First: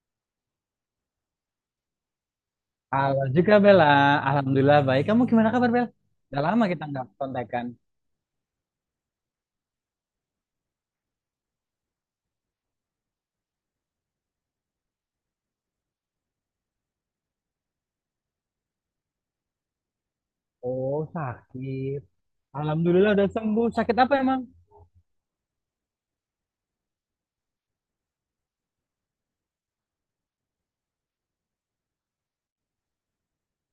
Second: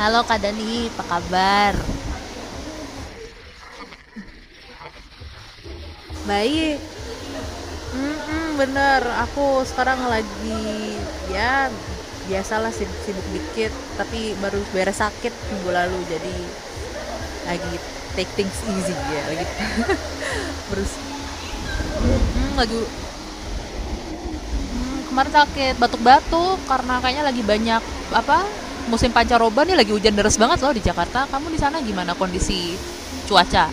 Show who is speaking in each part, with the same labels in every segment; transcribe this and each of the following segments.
Speaker 1: Halo Kak Dani, apa kabar?
Speaker 2: Halo juga Bella, alhamdulillah baik. Kamu gimana kabar, Bel? Udah lama
Speaker 1: Baik,
Speaker 2: kita nggak kontekan.
Speaker 1: bener. Aku sekarang lagi ya biasalah sibuk-sibuk dikit, tapi baru beres sakit minggu lalu, jadi lagi take things easy ya, lagi terus
Speaker 2: Oh sakit.
Speaker 1: Lagi
Speaker 2: Alhamdulillah udah sembuh. Sakit apa emang?
Speaker 1: kemarin sakit batuk-batuk karena kayaknya lagi banyak apa musim pancaroba nih, lagi hujan deras banget loh di Jakarta. Kamu di sana gimana kondisi cuaca?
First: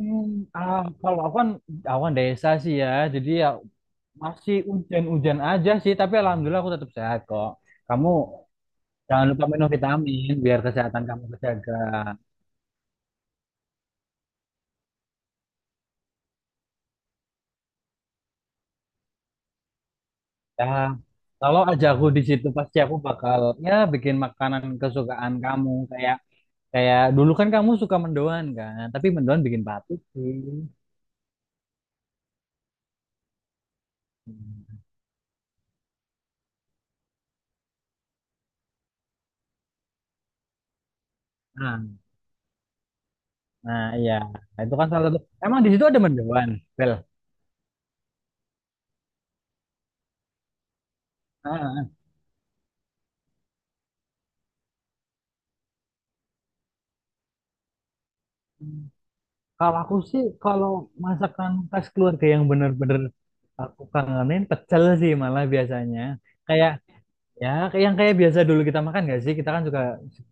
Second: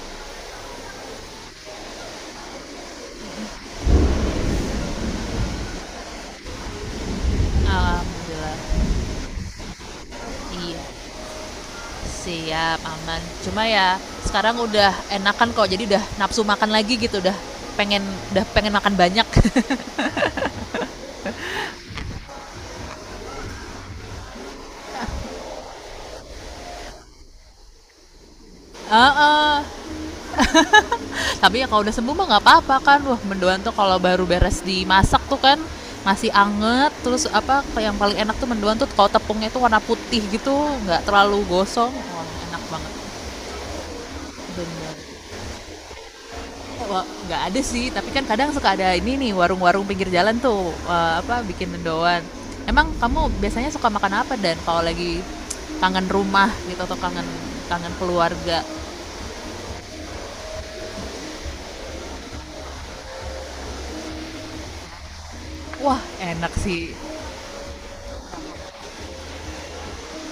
Speaker 2: Hmm, kalau aku kan awan desa sih ya, jadi ya masih hujan-hujan aja sih. Tapi alhamdulillah aku tetap sehat kok. Kamu
Speaker 1: Alhamdulillah.
Speaker 2: jangan lupa minum vitamin biar
Speaker 1: Iya.
Speaker 2: kesehatan kamu terjaga.
Speaker 1: Siap, aman. Cuma ya sekarang udah enakan kok. Jadi udah nafsu makan lagi gitu, pengen udah pengen makan banyak.
Speaker 2: Ya, kalau aja aku di situ pasti aku bakal ya bikin makanan kesukaan kamu kayak Kayak dulu kan kamu suka mendoan kan, tapi mendoan bikin
Speaker 1: Heeh.
Speaker 2: batik sih.
Speaker 1: Tapi ya kalau udah sembuh mah nggak apa-apa kan. Wah, mendoan tuh kalau baru beres
Speaker 2: Hmm.
Speaker 1: dimasak tuh kan masih anget, terus apa yang paling enak tuh mendoan tuh kalau tepungnya tuh warna putih gitu, nggak terlalu
Speaker 2: Nah,
Speaker 1: gosong, wah enak banget,
Speaker 2: nah, iya, Nah, itu kan salah satu.
Speaker 1: bener.
Speaker 2: Emang di situ ada mendoan, Bel.
Speaker 1: Nggak ada sih, tapi kan kadang suka ada ini nih warung-warung pinggir jalan tuh apa
Speaker 2: Ah,
Speaker 1: bikin
Speaker 2: ah.
Speaker 1: mendoan. Emang kamu biasanya suka makan apa dan kalau lagi kangen rumah gitu atau kangen kangen keluarga?
Speaker 2: Kalau aku sih, kalau masakan khas keluarga yang bener-bener aku kangenin, pecel sih malah
Speaker 1: Wah,
Speaker 2: biasanya.
Speaker 1: enak
Speaker 2: Kayak
Speaker 1: sih.
Speaker 2: ya, kayak yang kayak biasa dulu kita makan gak sih? Kita kan suka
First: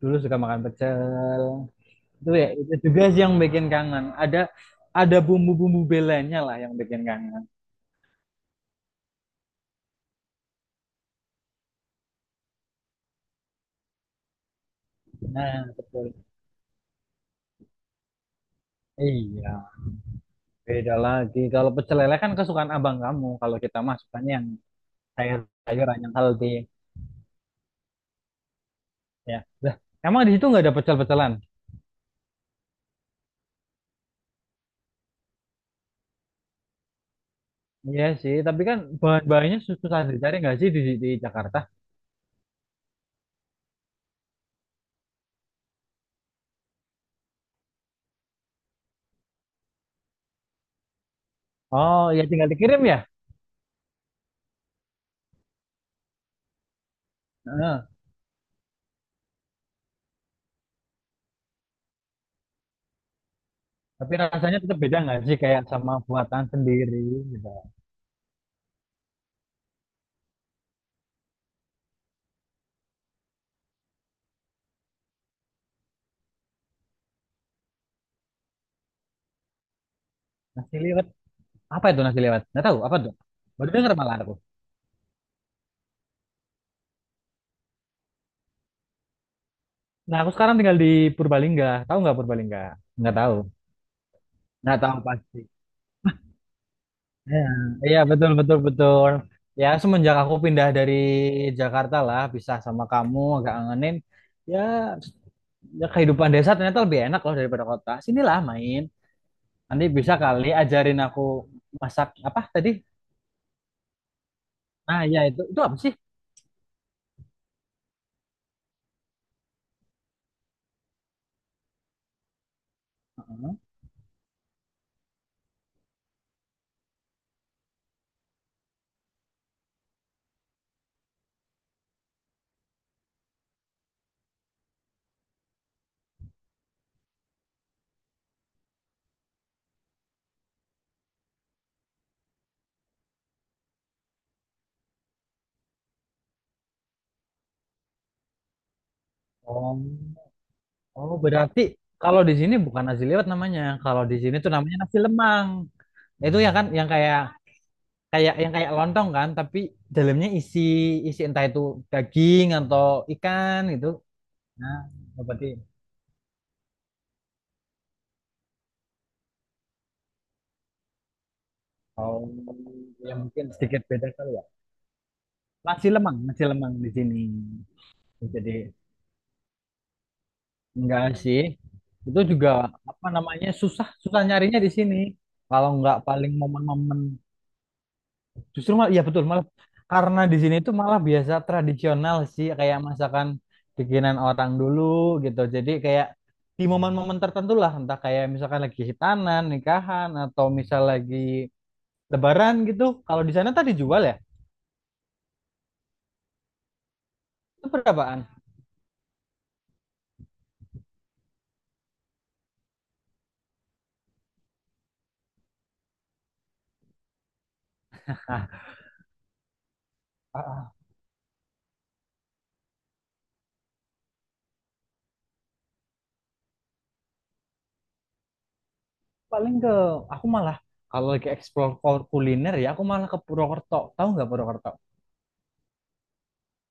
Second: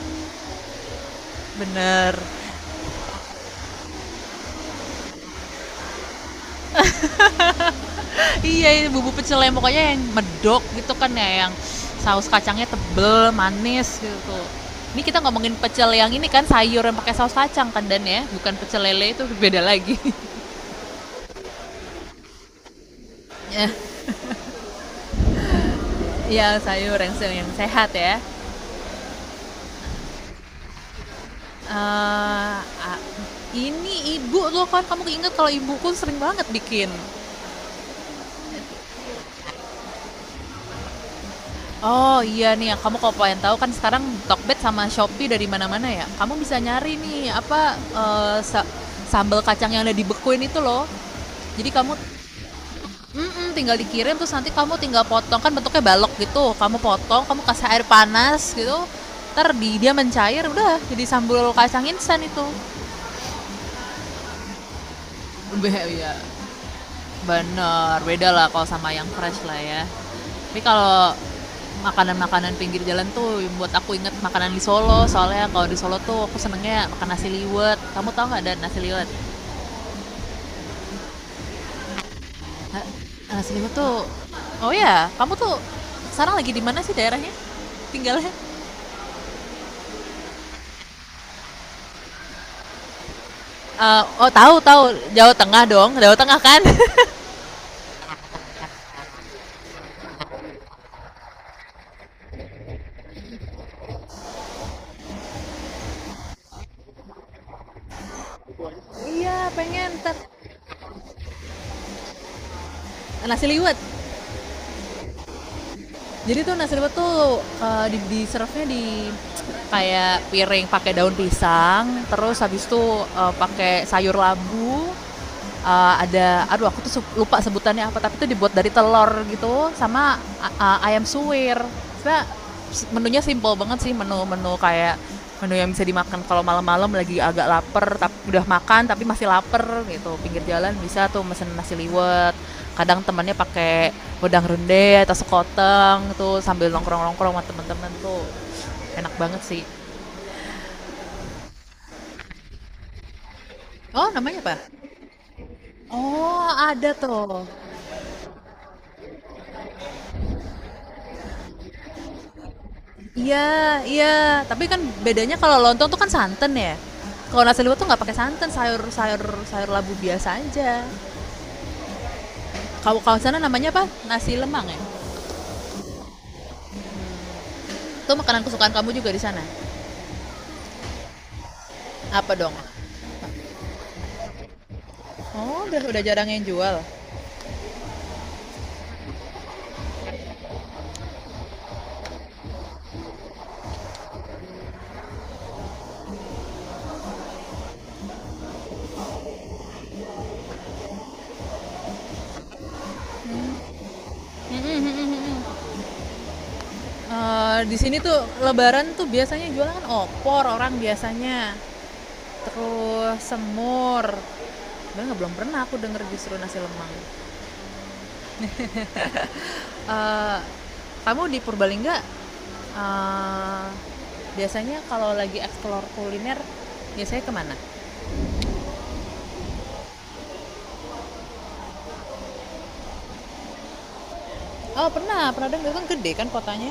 Speaker 2: dulu suka makan pecel.
Speaker 1: Bener.
Speaker 2: Itu ya, itu juga sih yang bikin kangen. Ada bumbu-bumbu belenya lah yang bikin kangen.
Speaker 1: Iya, ini bumbu pecel yang pokoknya yang medok gitu kan ya, yang saus kacangnya tebel, manis gitu. Ini kita ngomongin
Speaker 2: Nah,
Speaker 1: pecel yang
Speaker 2: betul.
Speaker 1: ini kan sayur yang pakai saus kacang kan, dan ya, bukan pecel lele, itu beda
Speaker 2: Iya.
Speaker 1: lagi.
Speaker 2: Beda lagi. Kalau pecel lele kan kesukaan abang kamu. Kalau
Speaker 1: ya,
Speaker 2: kita masukannya yang sayur-sayuran yang healthy.
Speaker 1: ya sayur yang sehat ya.
Speaker 2: Ya. Lah, emang di situ nggak ada pecel-pecelan?
Speaker 1: Eee, a Ini ibu lo kan, kamu keinget kalau ibuku sering banget bikin.
Speaker 2: Iya sih, tapi kan bahan-bahannya susah dicari nggak sih di Jakarta?
Speaker 1: Oh iya nih, ya. Kamu kalau pengen tahu kan sekarang Tokped sama Shopee dari mana-mana ya, kamu bisa nyari nih apa, eee, sa sambel kacang yang udah dibekuin itu loh. Jadi kamu
Speaker 2: Oh, ya tinggal dikirim ya?
Speaker 1: mhm, tinggal dikirim terus nanti kamu tinggal potong, kan bentuknya balok gitu, kamu potong, kamu kasih
Speaker 2: Heeh.
Speaker 1: air panas gitu, entar di dia mencair udah jadi sambal kacang instan itu.
Speaker 2: Tapi rasanya tetap beda nggak sih kayak sama
Speaker 1: Iya.
Speaker 2: buatan sendiri gitu.
Speaker 1: Bener, beda lah kalau sama yang fresh lah ya. Tapi kalau makanan-makanan pinggir jalan tuh yang buat aku inget makanan di Solo. Soalnya kalau di Solo tuh aku senengnya makan nasi liwet. Kamu tau nggak ada nasi liwet?
Speaker 2: Nasi liwet. Apa itu nasi liwet? Nggak tahu,
Speaker 1: Nah,
Speaker 2: apa tuh?
Speaker 1: nasi
Speaker 2: Baru
Speaker 1: liwet
Speaker 2: denger
Speaker 1: tuh,
Speaker 2: malah aku.
Speaker 1: oh ya, kamu tuh sekarang lagi di mana sih daerahnya? Tinggalnya?
Speaker 2: Nah, aku sekarang tinggal di Purbalingga. Tahu nggak Purbalingga? Nggak tahu.
Speaker 1: Oh tahu
Speaker 2: Nggak
Speaker 1: tahu,
Speaker 2: tahu
Speaker 1: Jawa
Speaker 2: pasti.
Speaker 1: Tengah dong, Jawa Tengah kan?
Speaker 2: Iya, iya, betul betul betul. Ya semenjak aku pindah dari Jakarta lah, pisah sama kamu agak ngangenin. Ya, ya kehidupan desa ternyata lebih enak loh daripada kota. Sinilah main.
Speaker 1: Iya
Speaker 2: Nanti
Speaker 1: pengen
Speaker 2: bisa kali ajarin aku masak apa tadi?
Speaker 1: nasi liwet.
Speaker 2: Nah, ya itu apa sih?
Speaker 1: Jadi tuh nasi liwet tuh di serve-nya di kayak piring pakai daun pisang, terus habis itu pakai sayur labu. Eh, ada Aduh, aku tuh lupa sebutannya apa, tapi itu dibuat dari telur gitu sama ayam suwir. Sebenarnya menunya simple banget sih, menu-menu kayak menu yang bisa dimakan kalau malam-malam lagi agak lapar tapi udah makan tapi masih lapar gitu, pinggir jalan bisa tuh mesen nasi liwet, kadang temannya pakai wedang ronde atau sekoteng tuh sambil nongkrong-nongkrong sama temen-temen tuh enak banget sih.
Speaker 2: Oh, oh berarti kalau di sini bukan nasi liwet namanya. Kalau
Speaker 1: Oh,
Speaker 2: di sini
Speaker 1: namanya
Speaker 2: tuh
Speaker 1: apa?
Speaker 2: namanya nasi lemang. Itu
Speaker 1: Oh
Speaker 2: ya kan yang
Speaker 1: ada
Speaker 2: kayak
Speaker 1: tuh,
Speaker 2: kayak yang kayak lontong kan, tapi dalamnya isi isi entah itu daging atau
Speaker 1: iya
Speaker 2: ikan gitu.
Speaker 1: iya, tapi
Speaker 2: Nah,
Speaker 1: kan bedanya
Speaker 2: seperti
Speaker 1: kalau lontong tuh kan santan ya, kalau nasi liwet tuh nggak pakai santan, sayur sayur sayur labu biasa aja.
Speaker 2: oh
Speaker 1: Kalau
Speaker 2: ya
Speaker 1: kalau sana
Speaker 2: mungkin
Speaker 1: namanya
Speaker 2: sedikit
Speaker 1: apa?
Speaker 2: beda kali
Speaker 1: Nasi
Speaker 2: ya.
Speaker 1: lemang ya.
Speaker 2: Nasi lemang di sini.
Speaker 1: Itu makanan
Speaker 2: Jadi
Speaker 1: kesukaan kamu juga di sana.
Speaker 2: enggak sih. Itu
Speaker 1: Apa
Speaker 2: juga
Speaker 1: dong?
Speaker 2: apa namanya susah nyarinya di sini.
Speaker 1: Oh,
Speaker 2: Kalau enggak
Speaker 1: udah jarang
Speaker 2: paling
Speaker 1: yang jual.
Speaker 2: momen-momen justru malah ya betul malah karena di sini itu malah biasa tradisional sih kayak masakan bikinan orang dulu gitu. Jadi kayak di momen-momen tertentu lah entah kayak misalkan lagi hitanan, nikahan atau misal lagi lebaran gitu. Kalau di sana tadi jual ya?
Speaker 1: Mm, mm, mm, mm, mm. Eh,
Speaker 2: Itu
Speaker 1: di sini tuh
Speaker 2: berapaan.
Speaker 1: lebaran tuh biasanya jualan kan opor orang biasanya. Terus semur. Bener nggak? Belum pernah aku denger justru nasi lemang. Eh,
Speaker 2: Ah,
Speaker 1: kamu di Purbalingga eh, biasanya kalau lagi eksplor kuliner biasanya kemana?
Speaker 2: paling ke aku malah kalau lagi explore kuliner ya aku malah ke Purwokerto, tahu nggak Purwokerto?
Speaker 1: Oh pernah, pernah dengar kan, gede kan kotanya.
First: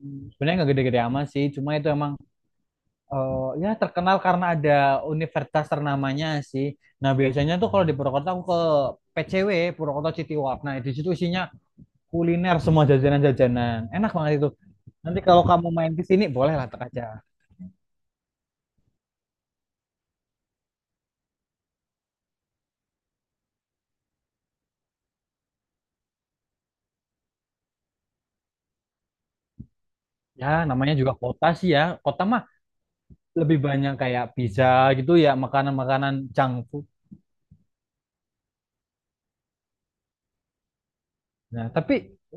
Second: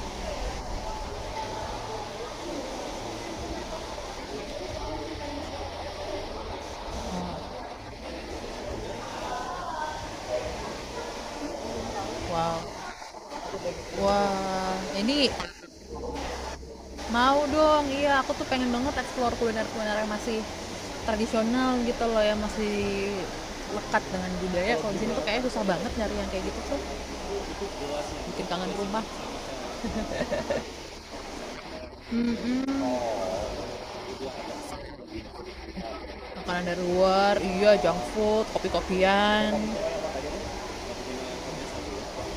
Speaker 2: Hmm, sebenarnya nggak gede-gede amat sih, cuma itu emang ya terkenal karena ada universitas ternamanya sih. Nah biasanya tuh kalau di Purwokerto aku ke PCW, Purwokerto City Walk. Nah di situ isinya kuliner semua,
Speaker 1: Wow.
Speaker 2: jajanan-jajanan enak banget itu.
Speaker 1: Wah,
Speaker 2: Nanti
Speaker 1: ini
Speaker 2: kalau kamu main ke sini boleh lah tak aja.
Speaker 1: mau dong, iya aku tuh pengen banget explore kuliner-kuliner yang masih tradisional gitu loh, yang masih lekat dengan budaya. Kalau di sini tuh kayaknya susah banget nyari yang kayak gitu tuh, bikin kangen rumah.
Speaker 2: Ya namanya juga kota sih, ya kota mah
Speaker 1: Mhm.
Speaker 2: lebih banyak kayak pizza gitu ya, makanan-makanan junk
Speaker 1: Makanan dari
Speaker 2: food.
Speaker 1: luar, iya junk food, kopi-kopian.
Speaker 2: Nah,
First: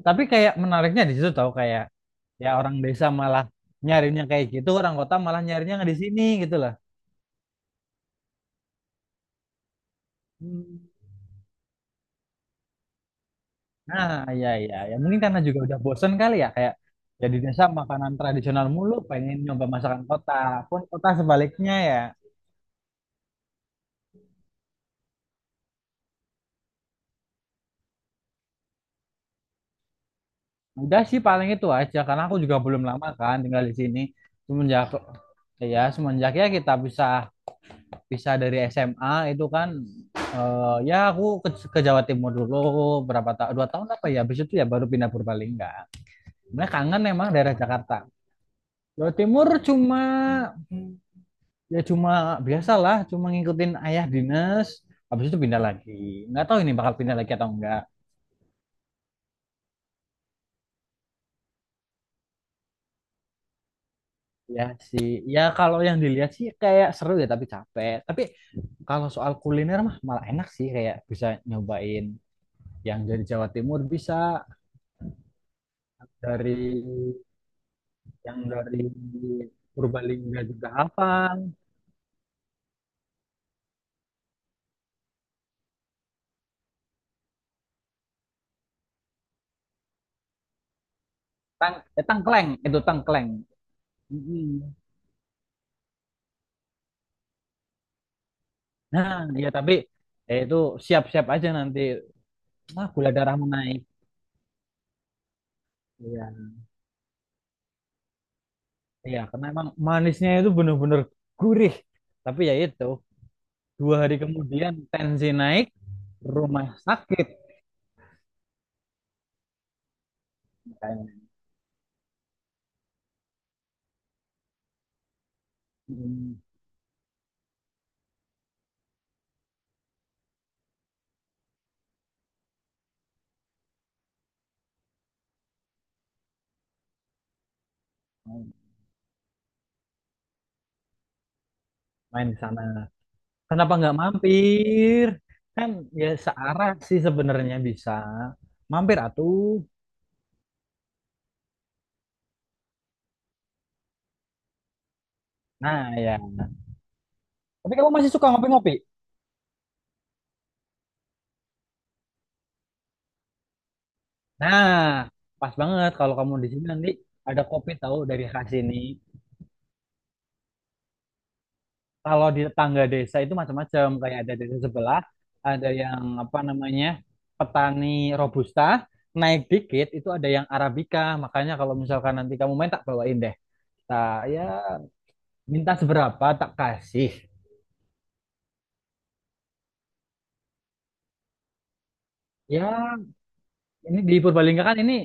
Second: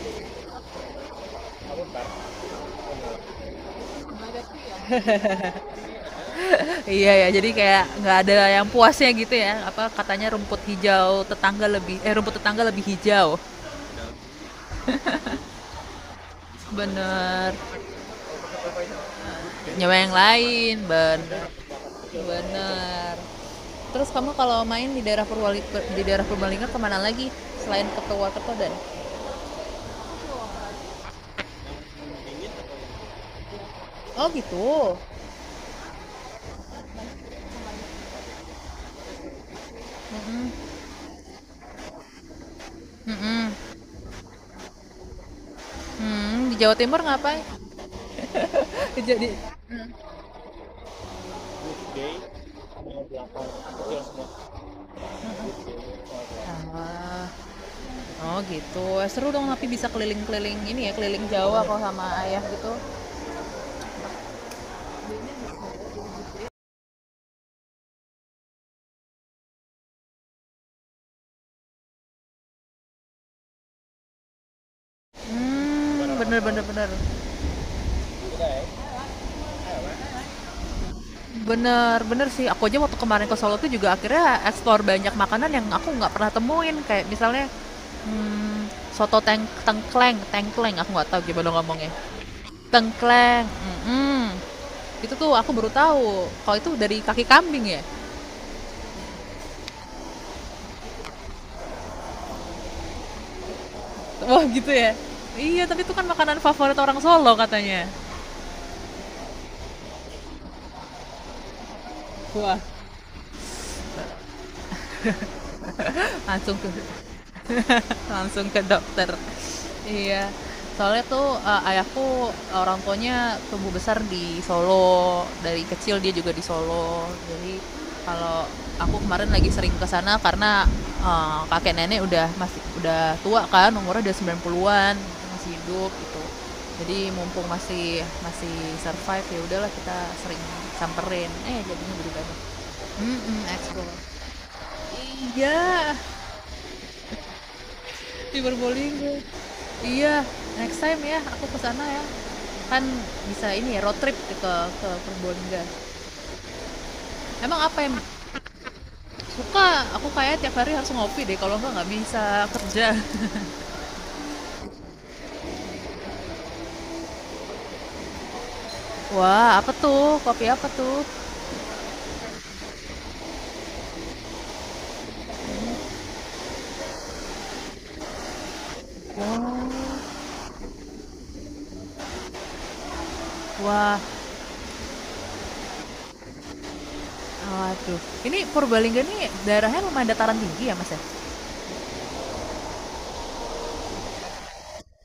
Speaker 2: tapi kayak menariknya di situ tahu kayak ya orang desa malah nyarinya kayak gitu, orang kota malah nyarinya nggak di sini gitu lah.
Speaker 1: Iya ya, jadi kayak nggak ada yang puasnya gitu ya. Apa katanya rumput
Speaker 2: Hmm.
Speaker 1: hijau tetangga lebih, eh, rumput tetangga lebih hijau.
Speaker 2: Nah, ya ya ya mungkin karena juga udah bosen kali ya, kayak ya di
Speaker 1: Bener.
Speaker 2: desa makanan tradisional mulu pengen nyoba
Speaker 1: Nyawa
Speaker 2: masakan
Speaker 1: yang
Speaker 2: kota.
Speaker 1: lain,
Speaker 2: Pun kota
Speaker 1: bener.
Speaker 2: sebaliknya ya.
Speaker 1: Bener. Terus kamu kalau main di daerah Purwali di daerah Purbalingga kemana lagi selain ke Purwakarta?
Speaker 2: Udah sih paling itu aja karena aku juga belum lama kan tinggal di sini.
Speaker 1: Oh
Speaker 2: Semenjak
Speaker 1: gitu.
Speaker 2: semenjak ya kita bisa bisa dari SMA itu kan.
Speaker 1: Mm-mm.
Speaker 2: Ya aku ke Jawa Timur dulu berapa
Speaker 1: Mm-mm.
Speaker 2: tahun, 2 tahun apa ya, habis itu ya baru pindah Purbalingga.
Speaker 1: Hmm, di
Speaker 2: Sebenarnya
Speaker 1: Jawa Timur
Speaker 2: kangen emang
Speaker 1: ngapain?
Speaker 2: daerah Jakarta. Jawa
Speaker 1: Jadi,
Speaker 2: Timur cuma ya cuma biasalah cuma ngikutin ayah dinas habis itu pindah lagi. Nggak tahu ini bakal pindah
Speaker 1: ah,
Speaker 2: lagi atau enggak.
Speaker 1: oh gitu. Seru dong tapi bisa keliling-keliling ini ya, keliling Jawa kalau sama ayah gitu.
Speaker 2: Ya sih, ya kalau yang dilihat sih kayak seru ya tapi capek. Tapi kalau soal kuliner mah malah enak sih, kayak bisa nyobain yang dari Jawa Timur, bisa
Speaker 1: Hmm, bener
Speaker 2: dari
Speaker 1: bener bener.
Speaker 2: yang dari Purbalingga juga hafal.
Speaker 1: Bener bener sih. Aku aja waktu kemarin ke Solo tuh juga akhirnya explore banyak makanan yang aku nggak pernah temuin kayak misalnya hmm, soto tengkleng, tengkleng aku nggak tahu gimana
Speaker 2: Tang,
Speaker 1: ngomongnya.
Speaker 2: tangkleng, itu tangkleng.
Speaker 1: Tengkleng, mhm.
Speaker 2: Mm-mm.
Speaker 1: Itu tuh aku baru tahu, kalau itu dari kaki kambing ya?
Speaker 2: Nah, iya tapi itu siap-siap aja nanti. Wah, gula darah menaik.
Speaker 1: Wah gitu ya? Iya, tapi itu kan
Speaker 2: Iya,
Speaker 1: makanan favorit orang Solo katanya.
Speaker 2: iya karena emang manisnya itu bener-bener gurih. Tapi ya
Speaker 1: Wah,
Speaker 2: itu, dua hari kemudian tensi naik,
Speaker 1: langsung
Speaker 2: rumah
Speaker 1: tuh
Speaker 2: sakit
Speaker 1: langsung ke dokter. Iya, soalnya
Speaker 2: kayaknya.
Speaker 1: tuh eh, ayahku orang tuanya tumbuh besar di Solo, dari kecil dia juga
Speaker 2: Mm,
Speaker 1: di Solo. Jadi kalau aku kemarin lagi sering ke sana karena eh, kakek nenek udah masih udah tua kan, umurnya udah 90-an, masih hidup gitu. Jadi mumpung masih
Speaker 2: main
Speaker 1: masih survive ya udahlah kita sering samperin. Jadinya jadi
Speaker 2: main
Speaker 1: banyak.
Speaker 2: di sana.
Speaker 1: Mm-mm,
Speaker 2: Kenapa
Speaker 1: explore.
Speaker 2: nggak mampir? Kan
Speaker 1: Iya,
Speaker 2: ya searah sih sebenarnya bisa.
Speaker 1: cyberbullying
Speaker 2: Mampir
Speaker 1: gue.
Speaker 2: atuh.
Speaker 1: Iya, next time ya aku ke sana ya. Kan bisa ini ya road trip ke Purbalingga.
Speaker 2: Nah, ya.
Speaker 1: Emang
Speaker 2: Tapi
Speaker 1: apa
Speaker 2: kamu
Speaker 1: yang
Speaker 2: masih suka ngopi-ngopi?
Speaker 1: suka? Aku kayak tiap hari harus ngopi deh, kalau enggak nggak bisa kerja.
Speaker 2: Nah, pas banget kalau kamu di sini nanti ada kopi tahu dari khas ini.
Speaker 1: Wah, apa tuh? Kopi apa tuh?
Speaker 2: Kalau di tetangga desa itu macam-macam, kayak ada desa sebelah, ada yang apa namanya petani robusta, naik dikit itu
Speaker 1: Wow.
Speaker 2: ada yang arabica. Makanya kalau misalkan nanti kamu main tak bawain deh.
Speaker 1: Wah,
Speaker 2: Tak ya minta seberapa tak kasih.
Speaker 1: waduh. Ini Purbalingga nih daerahnya lumayan dataran tinggi ya, Mas ya?
Speaker 2: Ya ini di Purbalingga kan ini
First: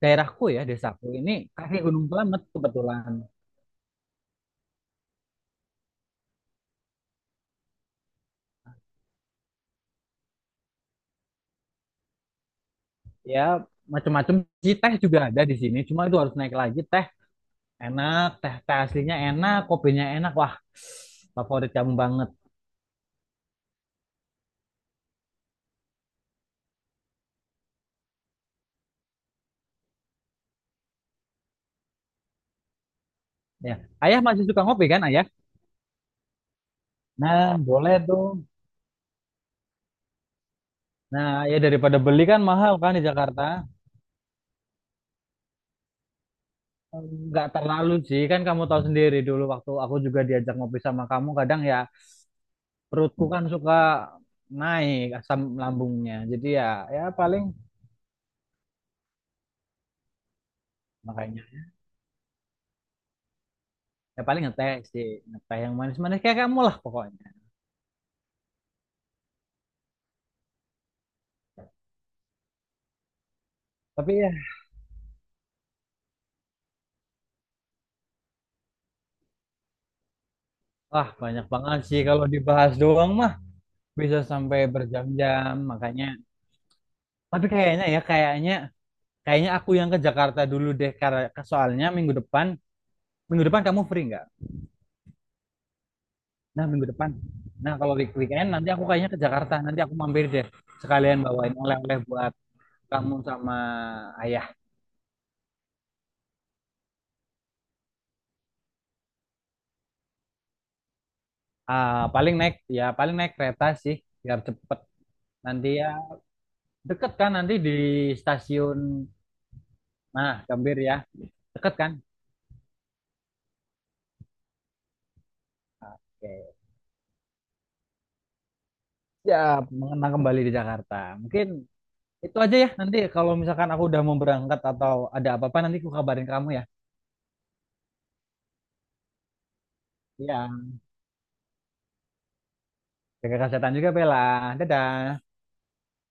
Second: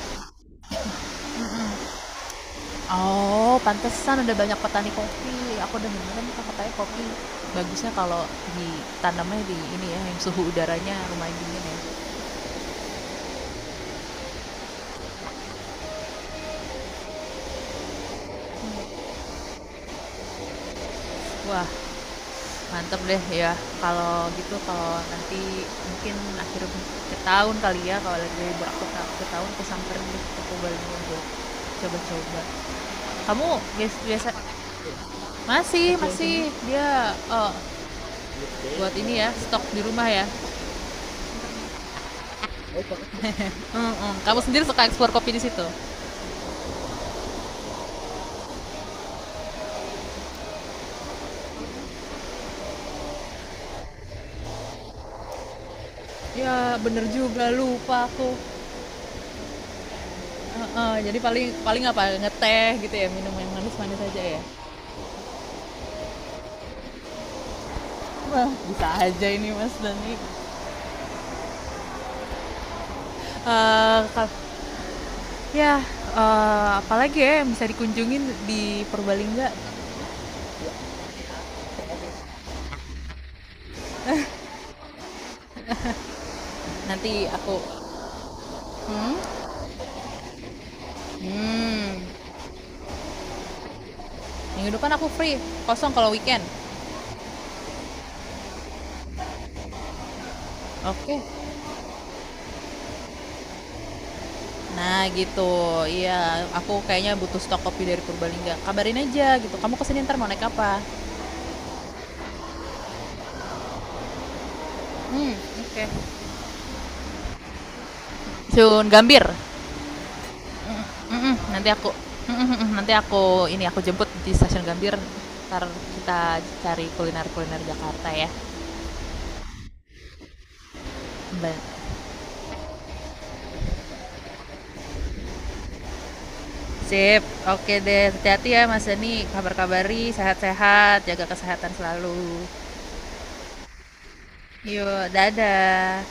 Speaker 2: daerahku ya desaku ini kaki Gunung Slamet kebetulan.
Speaker 1: Oh, pantesan ada banyak petani kopi. Aku udah dengerin katanya kopi bagusnya kalau ditanamnya di ini ya, yang suhu udaranya lumayan dingin ya.
Speaker 2: Ya macam-macam sih, teh juga ada di sini cuma itu harus naik lagi. Teh enak, teh teh aslinya enak, kopinya enak, wah
Speaker 1: Wah,
Speaker 2: favorit kamu banget.
Speaker 1: mantep deh ya. Kalau gitu, kalau nanti mungkin akhir akhir tahun kali ya, kalau lagi libur aku akhir tahun aku samperin deh ke Purbalingga buat coba-coba. Kamu
Speaker 2: Ya ayah
Speaker 1: biasa
Speaker 2: masih suka ngopi kan ayah,
Speaker 1: masih masih dia
Speaker 2: nah boleh tuh.
Speaker 1: buat ini ya, stok di rumah ya.
Speaker 2: Nah ya daripada beli kan mahal kan di Jakarta.
Speaker 1: Mm-mm. Kamu sendiri suka ekspor kopi di situ?
Speaker 2: Nggak terlalu sih, kan kamu tahu sendiri dulu waktu aku juga diajak ngopi sama kamu kadang ya perutku kan suka naik asam lambungnya, jadi ya
Speaker 1: Ya
Speaker 2: ya
Speaker 1: bener
Speaker 2: paling
Speaker 1: juga, lupa aku. Heeh, jadi
Speaker 2: makanya
Speaker 1: paling paling apa ngeteh gitu ya, minum yang manis-manis aja
Speaker 2: ya
Speaker 1: ya.
Speaker 2: paling ngeteh sih, ngeteh yang manis-manis kayak kamu lah pokoknya.
Speaker 1: Wah bisa aja ini Mas Dani.
Speaker 2: Tapi
Speaker 1: Eh,
Speaker 2: ya
Speaker 1: ya apalagi ya yang bisa dikunjungin di Purbalingga?
Speaker 2: wah, banyak banget sih kalau dibahas doang mah bisa sampai berjam-jam makanya.
Speaker 1: Nanti
Speaker 2: Tapi
Speaker 1: aku
Speaker 2: kayaknya ya kayaknya
Speaker 1: mhm.
Speaker 2: kayaknya aku yang ke Jakarta dulu deh karena soalnya
Speaker 1: mmm,
Speaker 2: minggu depan, minggu depan kamu free nggak?
Speaker 1: Minggu depan aku free, kosong kalau weekend.
Speaker 2: Nah minggu depan. Nah kalau weekend nanti aku kayaknya ke Jakarta, nanti aku mampir deh sekalian
Speaker 1: Oke.
Speaker 2: bawain oleh-oleh buat kamu sama ayah.
Speaker 1: Nah gitu, iya aku kayaknya butuh stok kopi dari Purbalingga. Kabarin aja gitu, kamu kesini ntar mau naik apa?
Speaker 2: Ah, paling naik ya paling naik kereta sih biar cepet.
Speaker 1: Mmm,
Speaker 2: Nanti
Speaker 1: oke.
Speaker 2: ya deket kan nanti di stasiun.
Speaker 1: Stasiun Gambir?
Speaker 2: Nah Gambir ya,
Speaker 1: Mhm, nanti
Speaker 2: deket
Speaker 1: aku
Speaker 2: kan?
Speaker 1: mhm mhm, nanti aku jemput di Stasiun Gambir, ntar kita
Speaker 2: Oke.
Speaker 1: cari kuliner-kuliner Jakarta ya.
Speaker 2: Ya, mengenang kembali di Jakarta. Mungkin
Speaker 1: Ba
Speaker 2: itu aja ya. Nanti kalau misalkan aku udah mau berangkat atau ada apa-apa, nanti aku kabarin kamu ya.
Speaker 1: Sip, oke deh. Hati-hati ya Mas Dani, kabar-kabari,
Speaker 2: Ya,
Speaker 1: sehat-sehat, jaga kesehatan selalu.
Speaker 2: jaga kesehatan juga, Bella.
Speaker 1: Yuk,
Speaker 2: Dadah.
Speaker 1: dadah.